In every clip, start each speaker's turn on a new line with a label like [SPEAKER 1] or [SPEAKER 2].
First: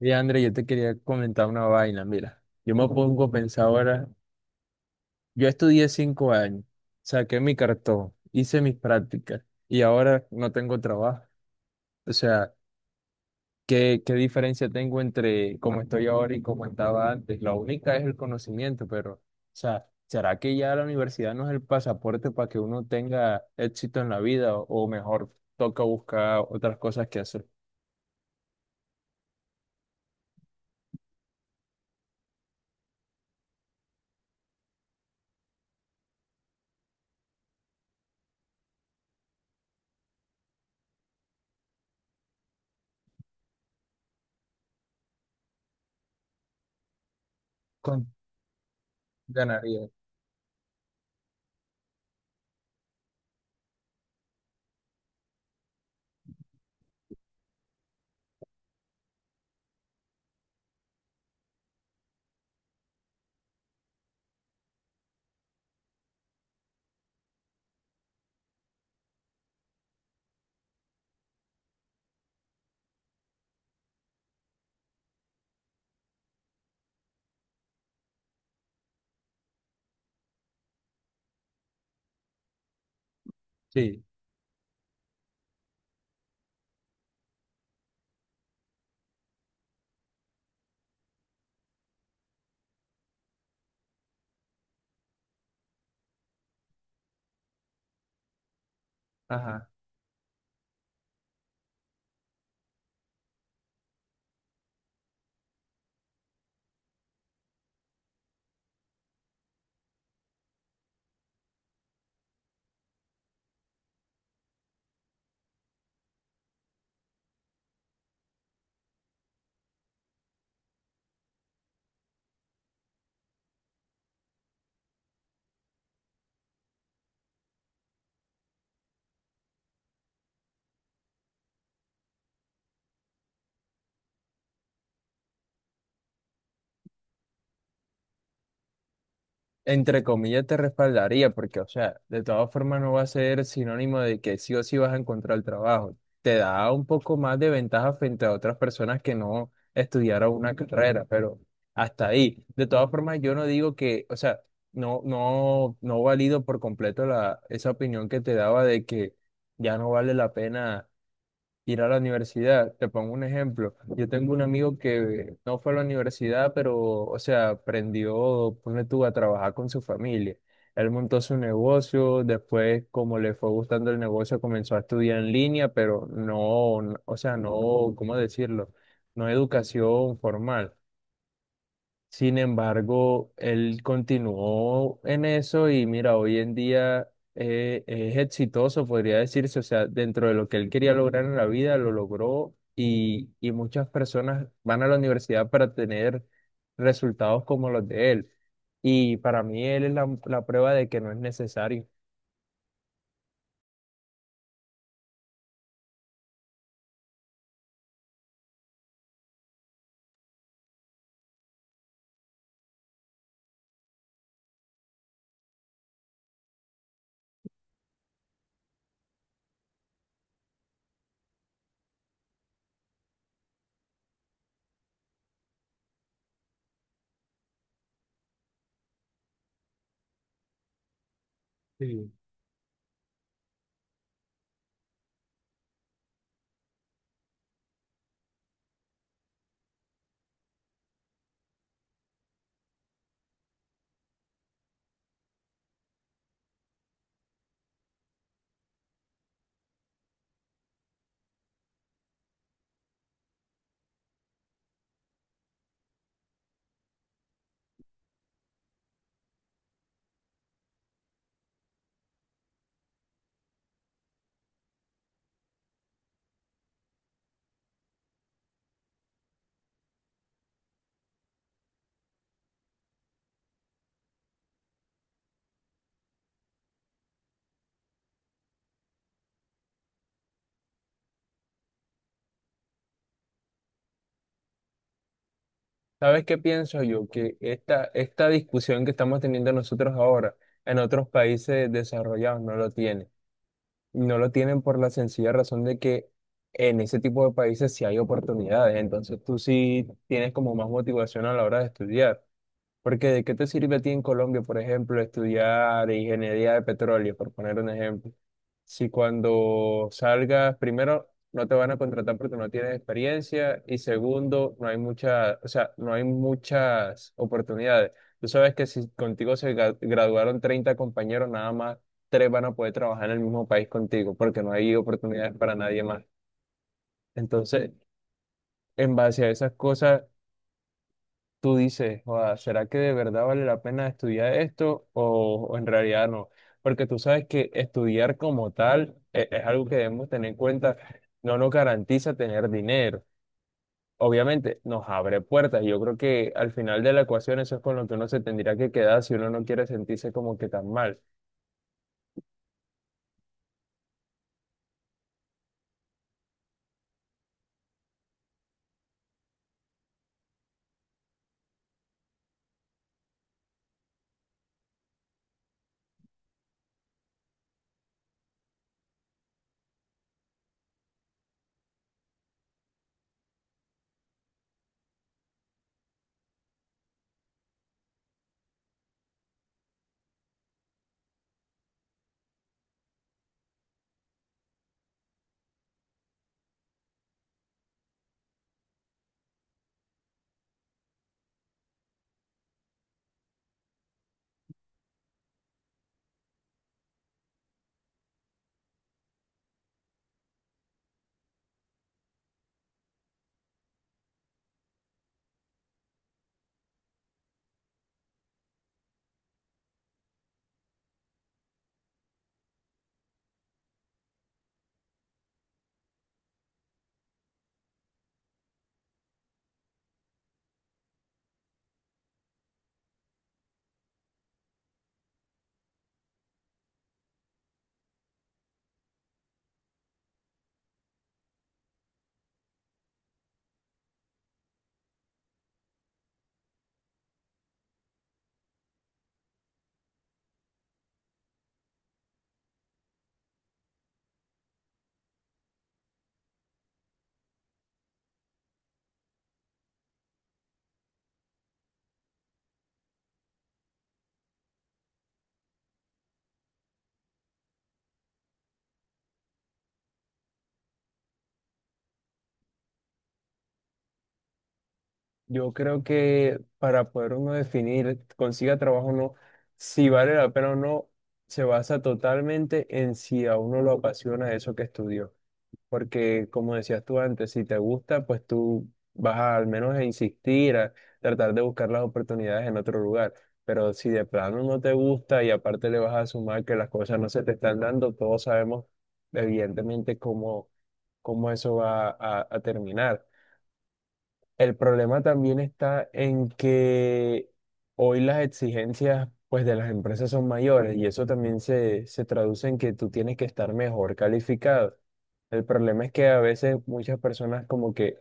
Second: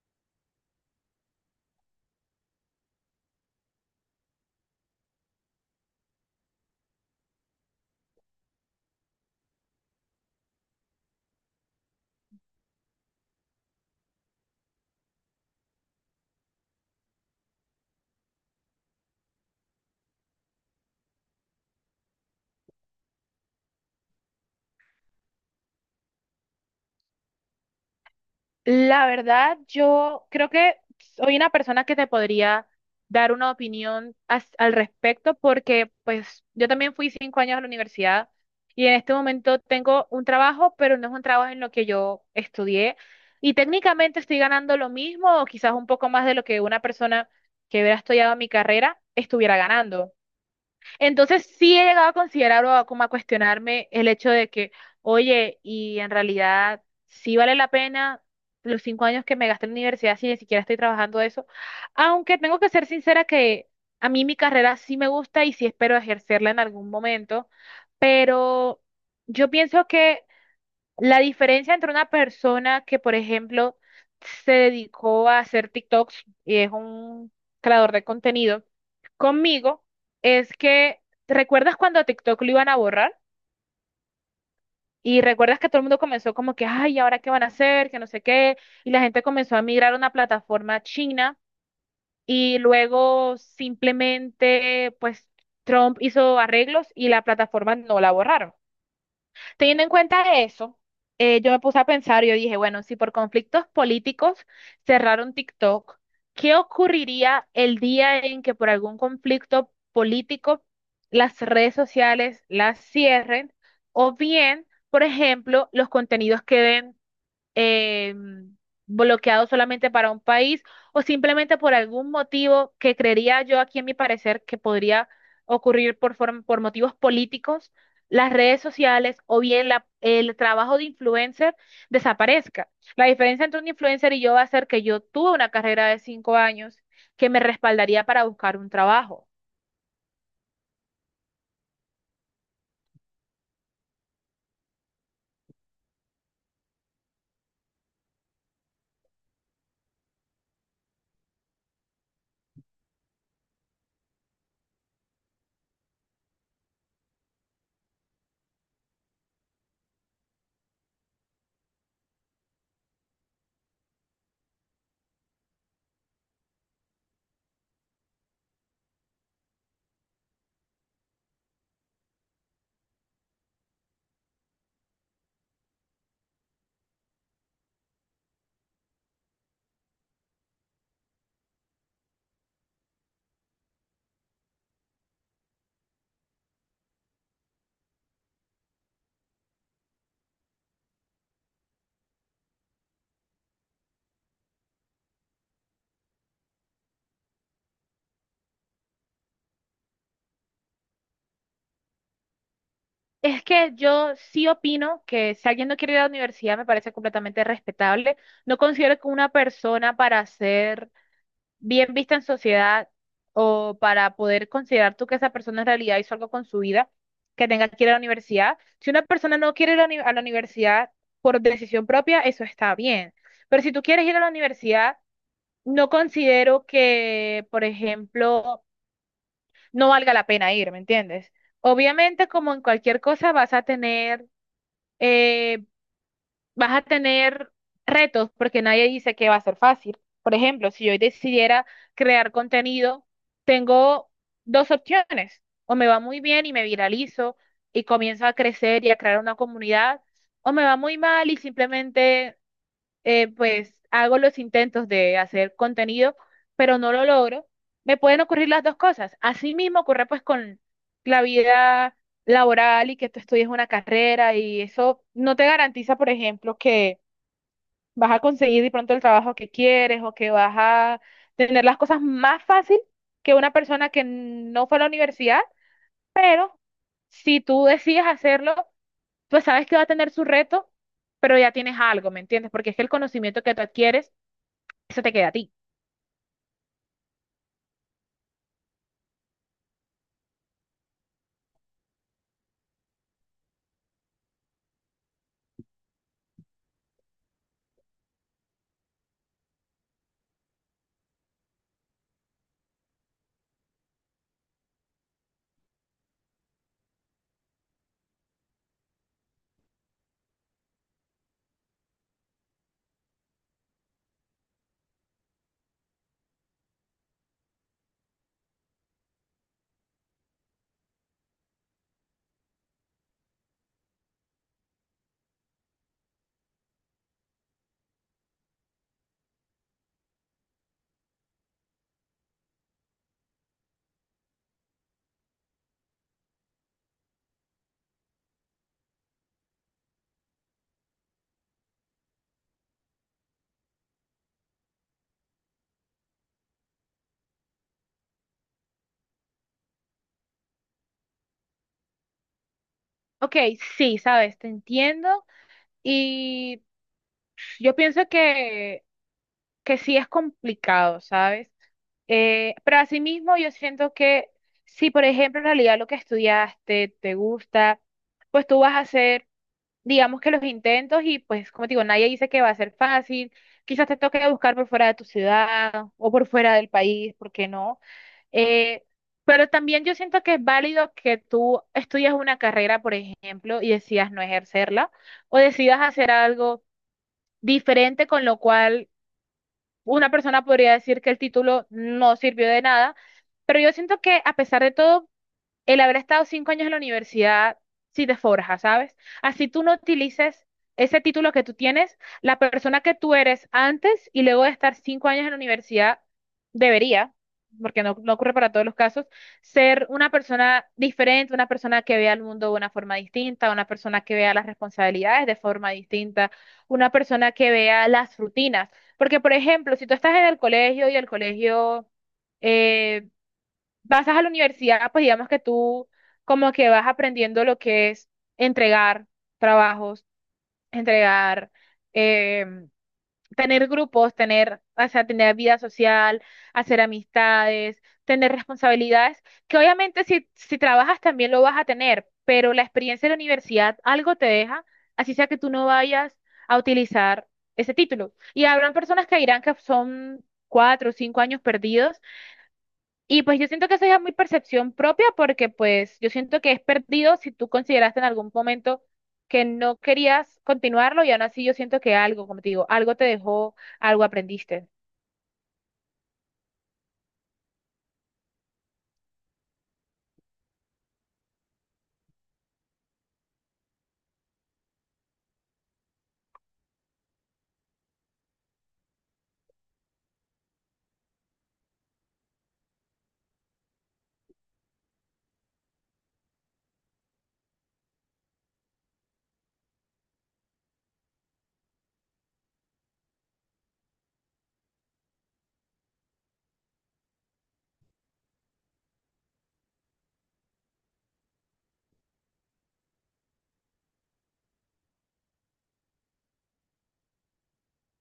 [SPEAKER 1] Y André, yo te quería comentar una vaina, mira, yo me pongo a pensar ahora, yo estudié 5 años, saqué mi cartón, hice mis prácticas y ahora no tengo trabajo. O sea, ¿qué diferencia tengo entre cómo estoy ahora y cómo estaba antes? La única es el conocimiento, pero, o sea, ¿será que ya la universidad no es el pasaporte para que uno tenga éxito en la vida o mejor toca buscar otras cosas que hacer?
[SPEAKER 2] La verdad, yo creo que soy una persona que te podría dar una opinión al respecto porque pues yo también fui 5 años a la universidad y en este momento tengo un trabajo, pero no es un trabajo en lo que yo estudié y técnicamente estoy ganando lo mismo o quizás un poco más de lo que una persona que hubiera
[SPEAKER 1] Con-
[SPEAKER 2] estudiado mi carrera estuviera
[SPEAKER 1] Ganaría.
[SPEAKER 2] ganando. Entonces sí he llegado a considerar como a cuestionarme el hecho de que, oye, y en realidad sí vale la pena los 5 años que me gasté en la universidad si ni siquiera estoy trabajando de eso. Aunque tengo que ser sincera que a mí mi carrera sí me gusta y sí espero ejercerla en algún momento, pero yo pienso que la diferencia entre una persona que, por ejemplo, se dedicó a hacer TikToks y es un creador de contenido conmigo es que, ¿recuerdas cuando a TikTok lo iban a borrar?
[SPEAKER 1] Sí,
[SPEAKER 2] Y recuerdas que todo el mundo comenzó como que, ay, ¿ahora qué van a hacer? Que no sé qué. Y la gente comenzó a migrar a una plataforma china y luego simplemente, pues, Trump hizo arreglos y la plataforma no la borraron.
[SPEAKER 1] ajá.
[SPEAKER 2] Teniendo en cuenta eso, yo me puse a pensar y yo dije, bueno, si por conflictos políticos cerraron TikTok, ¿qué ocurriría el día en que por algún conflicto político las redes sociales las cierren? O bien, por ejemplo, los contenidos queden eh, bloqueado solamente para un país o simplemente por algún motivo que creería yo aquí en mi parecer que podría ocurrir por, por motivos políticos, las redes sociales o bien el trabajo de influencer desaparezca. La diferencia entre un influencer y yo va a ser que yo tuve una carrera de 5 años que me respaldaría para buscar un trabajo.
[SPEAKER 1] Entre comillas, te respaldaría, porque, o sea, de todas formas no va a ser sinónimo de que sí o sí vas a encontrar el trabajo. Te da un poco más de ventaja frente a otras personas que no estudiaron una carrera, pero hasta ahí. De todas formas, yo no digo que, o sea, no, no, no valido por completo esa opinión que te daba de que ya no vale la pena ir a la universidad. Te pongo un ejemplo. Yo tengo un amigo que no fue a la universidad, pero, o sea, aprendió, pone tú, a trabajar con su familia. Él montó su negocio, después, como le fue gustando el negocio, comenzó a estudiar en línea, pero no, o sea, no, ¿cómo decirlo? No educación formal. Sin embargo, él continuó en eso y mira, hoy en día es exitoso, podría decirse, o sea, dentro de lo que él quería lograr en la vida, lo logró y muchas personas van a la universidad para tener resultados como los de él. Y para mí él es la prueba de que no es necesario.
[SPEAKER 2] Es que yo sí opino que si alguien no quiere ir a la universidad me parece completamente respetable. No considero que una persona para ser bien vista en sociedad o para poder considerar tú que esa persona en realidad hizo algo con su vida, que tenga que ir a la universidad. Si una persona no quiere ir a la a la universidad por decisión propia, eso está bien. Pero si tú quieres ir a la universidad, no considero que, por ejemplo, no valga la pena ir, ¿me entiendes?
[SPEAKER 1] Sí.
[SPEAKER 2] Obviamente, como en cualquier cosa, eh, vas a tener retos porque nadie dice que va a ser fácil. Por ejemplo, si yo decidiera crear contenido, tengo dos opciones. O me va muy bien y me viralizo y comienzo a crecer y a crear una comunidad, o me va muy mal y simplemente pues hago los intentos de hacer contenido, pero no lo logro, me pueden ocurrir las dos cosas. Así mismo ocurre pues con la vida laboral y que tú estudies una carrera y eso no te garantiza, por ejemplo, que vas a conseguir de pronto el trabajo que quieres o que vas a tener las cosas más fácil que una persona que no fue a la universidad, pero si tú decides hacerlo, pues sabes que va a tener su reto, pero ya tienes algo, ¿me entiendes? Porque es que el conocimiento que tú adquieres eso te queda a ti.
[SPEAKER 1] ¿Sabes qué pienso yo? Que esta discusión que estamos teniendo nosotros ahora en otros países desarrollados no lo tiene. No lo tienen por la sencilla razón de que en ese tipo de países sí hay oportunidades, entonces tú sí tienes como más motivación a la hora de estudiar. Porque ¿de qué te sirve a ti en Colombia, por ejemplo, estudiar ingeniería de petróleo, por poner un ejemplo? Si cuando salgas, primero, no te van a contratar porque no tienes experiencia y segundo, no hay mucha, o sea, no hay muchas oportunidades. Tú sabes que si contigo se graduaron 30 compañeros, nada más tres van a poder trabajar en el mismo país contigo porque no hay oportunidades para nadie más. Entonces, en base a esas cosas tú dices, "Joda, ¿será que de verdad vale la pena estudiar esto o en realidad no? Porque tú sabes que estudiar como tal es, algo que debemos tener en cuenta, no nos garantiza tener dinero. Obviamente nos abre puertas. Yo creo que al final de la ecuación eso es con lo que uno se tendría que quedar si uno no quiere sentirse como que tan mal.
[SPEAKER 2] Ok, sí, sabes, te entiendo. Y yo pienso que sí es complicado, ¿sabes? Pero asimismo, yo siento que si, por ejemplo, en realidad lo que estudiaste te gusta, pues tú vas a hacer, digamos que los intentos y pues, como te digo, nadie dice que va a ser fácil. Quizás te toque buscar por fuera de tu ciudad o por fuera del país, ¿por qué no? Eh, pero también yo siento que es válido que tú estudias una carrera, por ejemplo, y decidas no ejercerla, o decidas hacer algo diferente, con lo cual una persona podría decir que el título no sirvió de nada, pero yo siento que a pesar de todo, el haber estado 5 años en la universidad sí te forja, ¿sabes? Así tú no utilices ese título que tú tienes, la persona que tú eres antes y luego de estar 5 años en la universidad debería, porque no, no ocurre para todos los casos, ser una persona diferente, una persona que vea el mundo de una forma distinta, una persona que vea las responsabilidades de forma distinta, una persona que vea las rutinas. Porque, por ejemplo, si tú estás en el colegio y el colegio eh, vas a la universidad, pues digamos que tú como que vas aprendiendo lo que es entregar trabajos, entregar, eh, tener grupos, tener, o sea, tener vida social, hacer amistades, tener responsabilidades, que obviamente si, si trabajas también lo vas a tener, pero la experiencia de la universidad algo te deja, así sea que tú no vayas a utilizar ese título. Y habrán personas que dirán que son 4 o 5 años perdidos y pues yo siento que eso ya es muy percepción propia porque pues yo siento que es perdido si tú consideraste en algún momento que no querías continuarlo y aún así yo siento que algo, como te digo, algo te dejó, algo aprendiste.
[SPEAKER 1] Yo creo que para poder uno definir, consiga trabajo o no, si vale la pena o no, se basa totalmente en si a uno lo apasiona eso que estudió. Porque como decías tú antes, si te gusta, pues tú vas a, al menos a insistir, a tratar de buscar las oportunidades en otro lugar. Pero si de plano no te gusta y aparte le vas a sumar que las cosas no se te están dando, todos sabemos evidentemente cómo eso va a terminar. El problema también está en que hoy las exigencias pues de las empresas son mayores y eso también se traduce en que tú tienes que estar mejor calificado. El problema es que a veces muchas personas como que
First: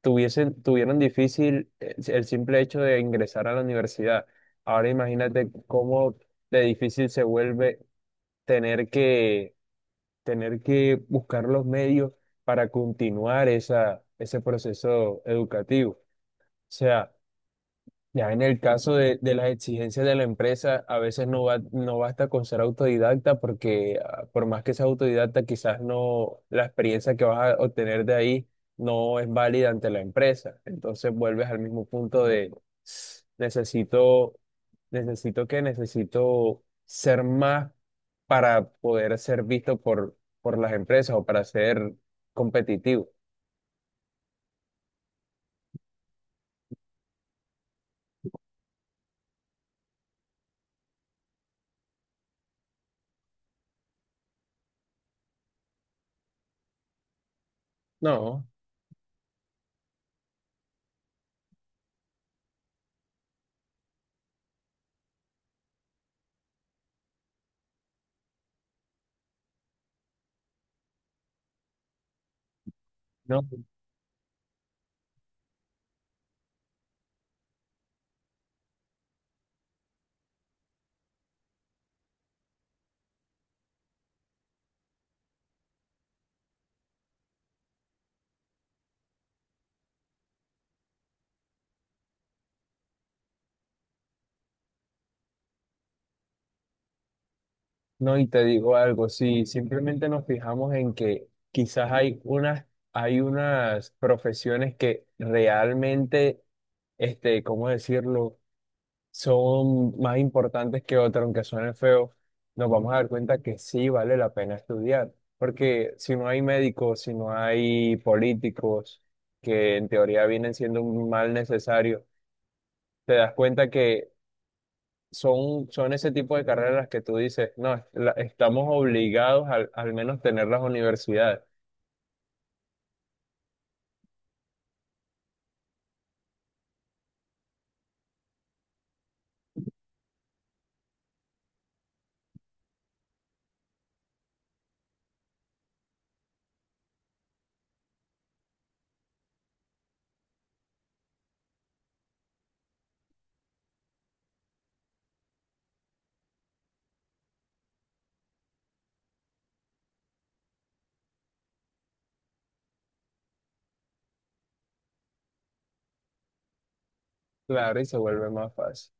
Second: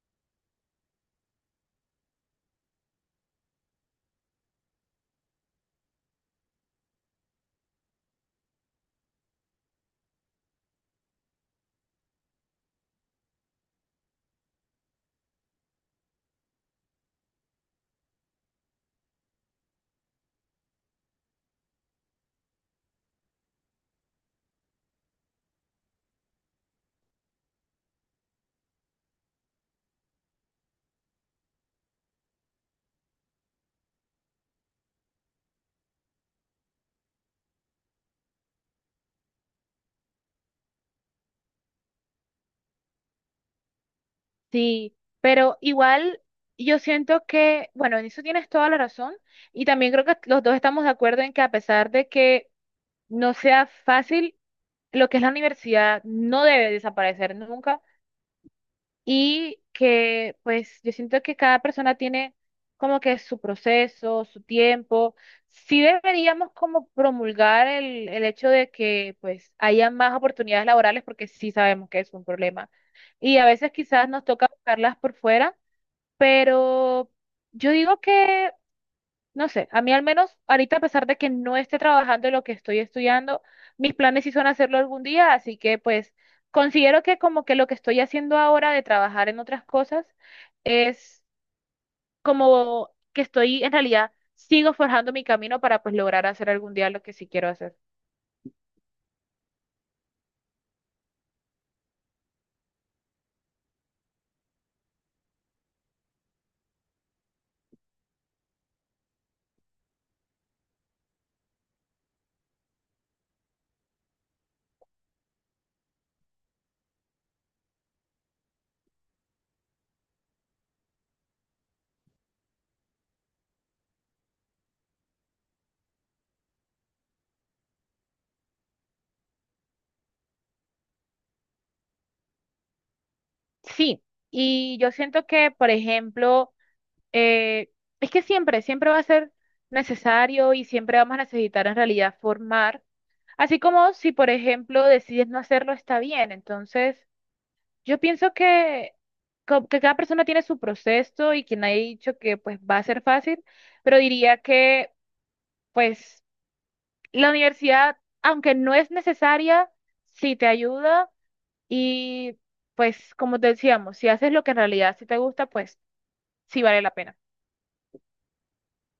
[SPEAKER 1] tuvieron difícil el simple hecho de ingresar a la universidad. Ahora imagínate cómo de difícil se vuelve tener que, tener que buscar los medios para continuar ese proceso educativo. O sea, ya en el caso de las exigencias de la empresa, a veces no basta con ser autodidacta porque por más que seas autodidacta, quizás no la experiencia que vas a obtener de ahí no es válida ante la empresa. Entonces vuelves al mismo punto de "Ss, necesito, necesito que necesito ser más para poder ser visto por las empresas o para ser competitivo.
[SPEAKER 2] Sí, pero igual yo siento que, bueno, en eso tienes toda la razón y también creo que los dos estamos de acuerdo en que a pesar de que no sea fácil, lo que es la universidad no debe desaparecer nunca
[SPEAKER 1] No,
[SPEAKER 2] y que pues yo siento que cada persona tiene como que su proceso, su tiempo. Sí deberíamos como promulgar el hecho de que pues haya más oportunidades laborales porque sí sabemos que es un problema. Y
[SPEAKER 1] no.
[SPEAKER 2] a veces quizás nos toca buscarlas por fuera, pero yo digo que no sé, a mí al menos ahorita a pesar de que no esté trabajando en lo que estoy estudiando, mis planes sí son hacerlo algún día, así que pues considero que como que lo que estoy haciendo ahora de trabajar en otras cosas es como que estoy en realidad sigo forjando mi camino para pues lograr hacer algún día lo que sí quiero hacer.
[SPEAKER 1] No, y te digo algo, si simplemente nos fijamos en que quizás hay unas profesiones que realmente, ¿cómo decirlo?, son más importantes que otras, aunque suenen feo, nos vamos a dar cuenta que sí vale la pena estudiar. Porque si no hay médicos, si no hay políticos, que en teoría vienen siendo un mal necesario, te das cuenta que son ese tipo de carreras que tú dices, no, estamos obligados al menos tener las universidades.
[SPEAKER 2] Sí, y yo siento que, por ejemplo, eh, es que siempre, siempre va a ser necesario y siempre vamos a necesitar en realidad formar. Así como si, por ejemplo, decides no hacerlo, está bien. Entonces, yo pienso que, que cada persona tiene su proceso y quien ha dicho que pues va a ser fácil, pero diría que pues la universidad, aunque no es necesaria, sí te ayuda y pues como te decíamos, si haces lo que en realidad sí te gusta, pues sí vale la pena.
[SPEAKER 1] Claro, y se vuelve más fácil.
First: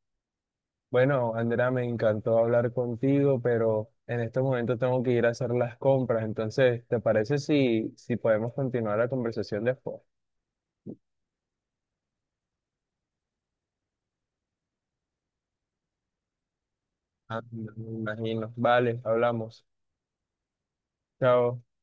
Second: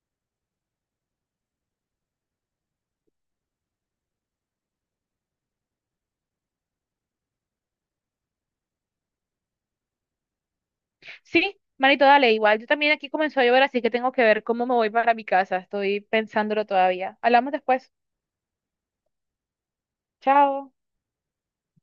[SPEAKER 1] Bueno, Andrea, me encantó hablar contigo, pero en este momento tengo que ir a hacer las compras. Entonces, ¿te parece si podemos continuar la conversación después?
[SPEAKER 2] Sí, manito, dale, igual. Yo también aquí comenzó a llover, así que tengo que ver cómo me voy para mi casa. Estoy pensándolo todavía.
[SPEAKER 1] Ah,
[SPEAKER 2] Hablamos
[SPEAKER 1] me
[SPEAKER 2] después.
[SPEAKER 1] imagino. Vale, hablamos.
[SPEAKER 2] Chao.
[SPEAKER 1] Chao.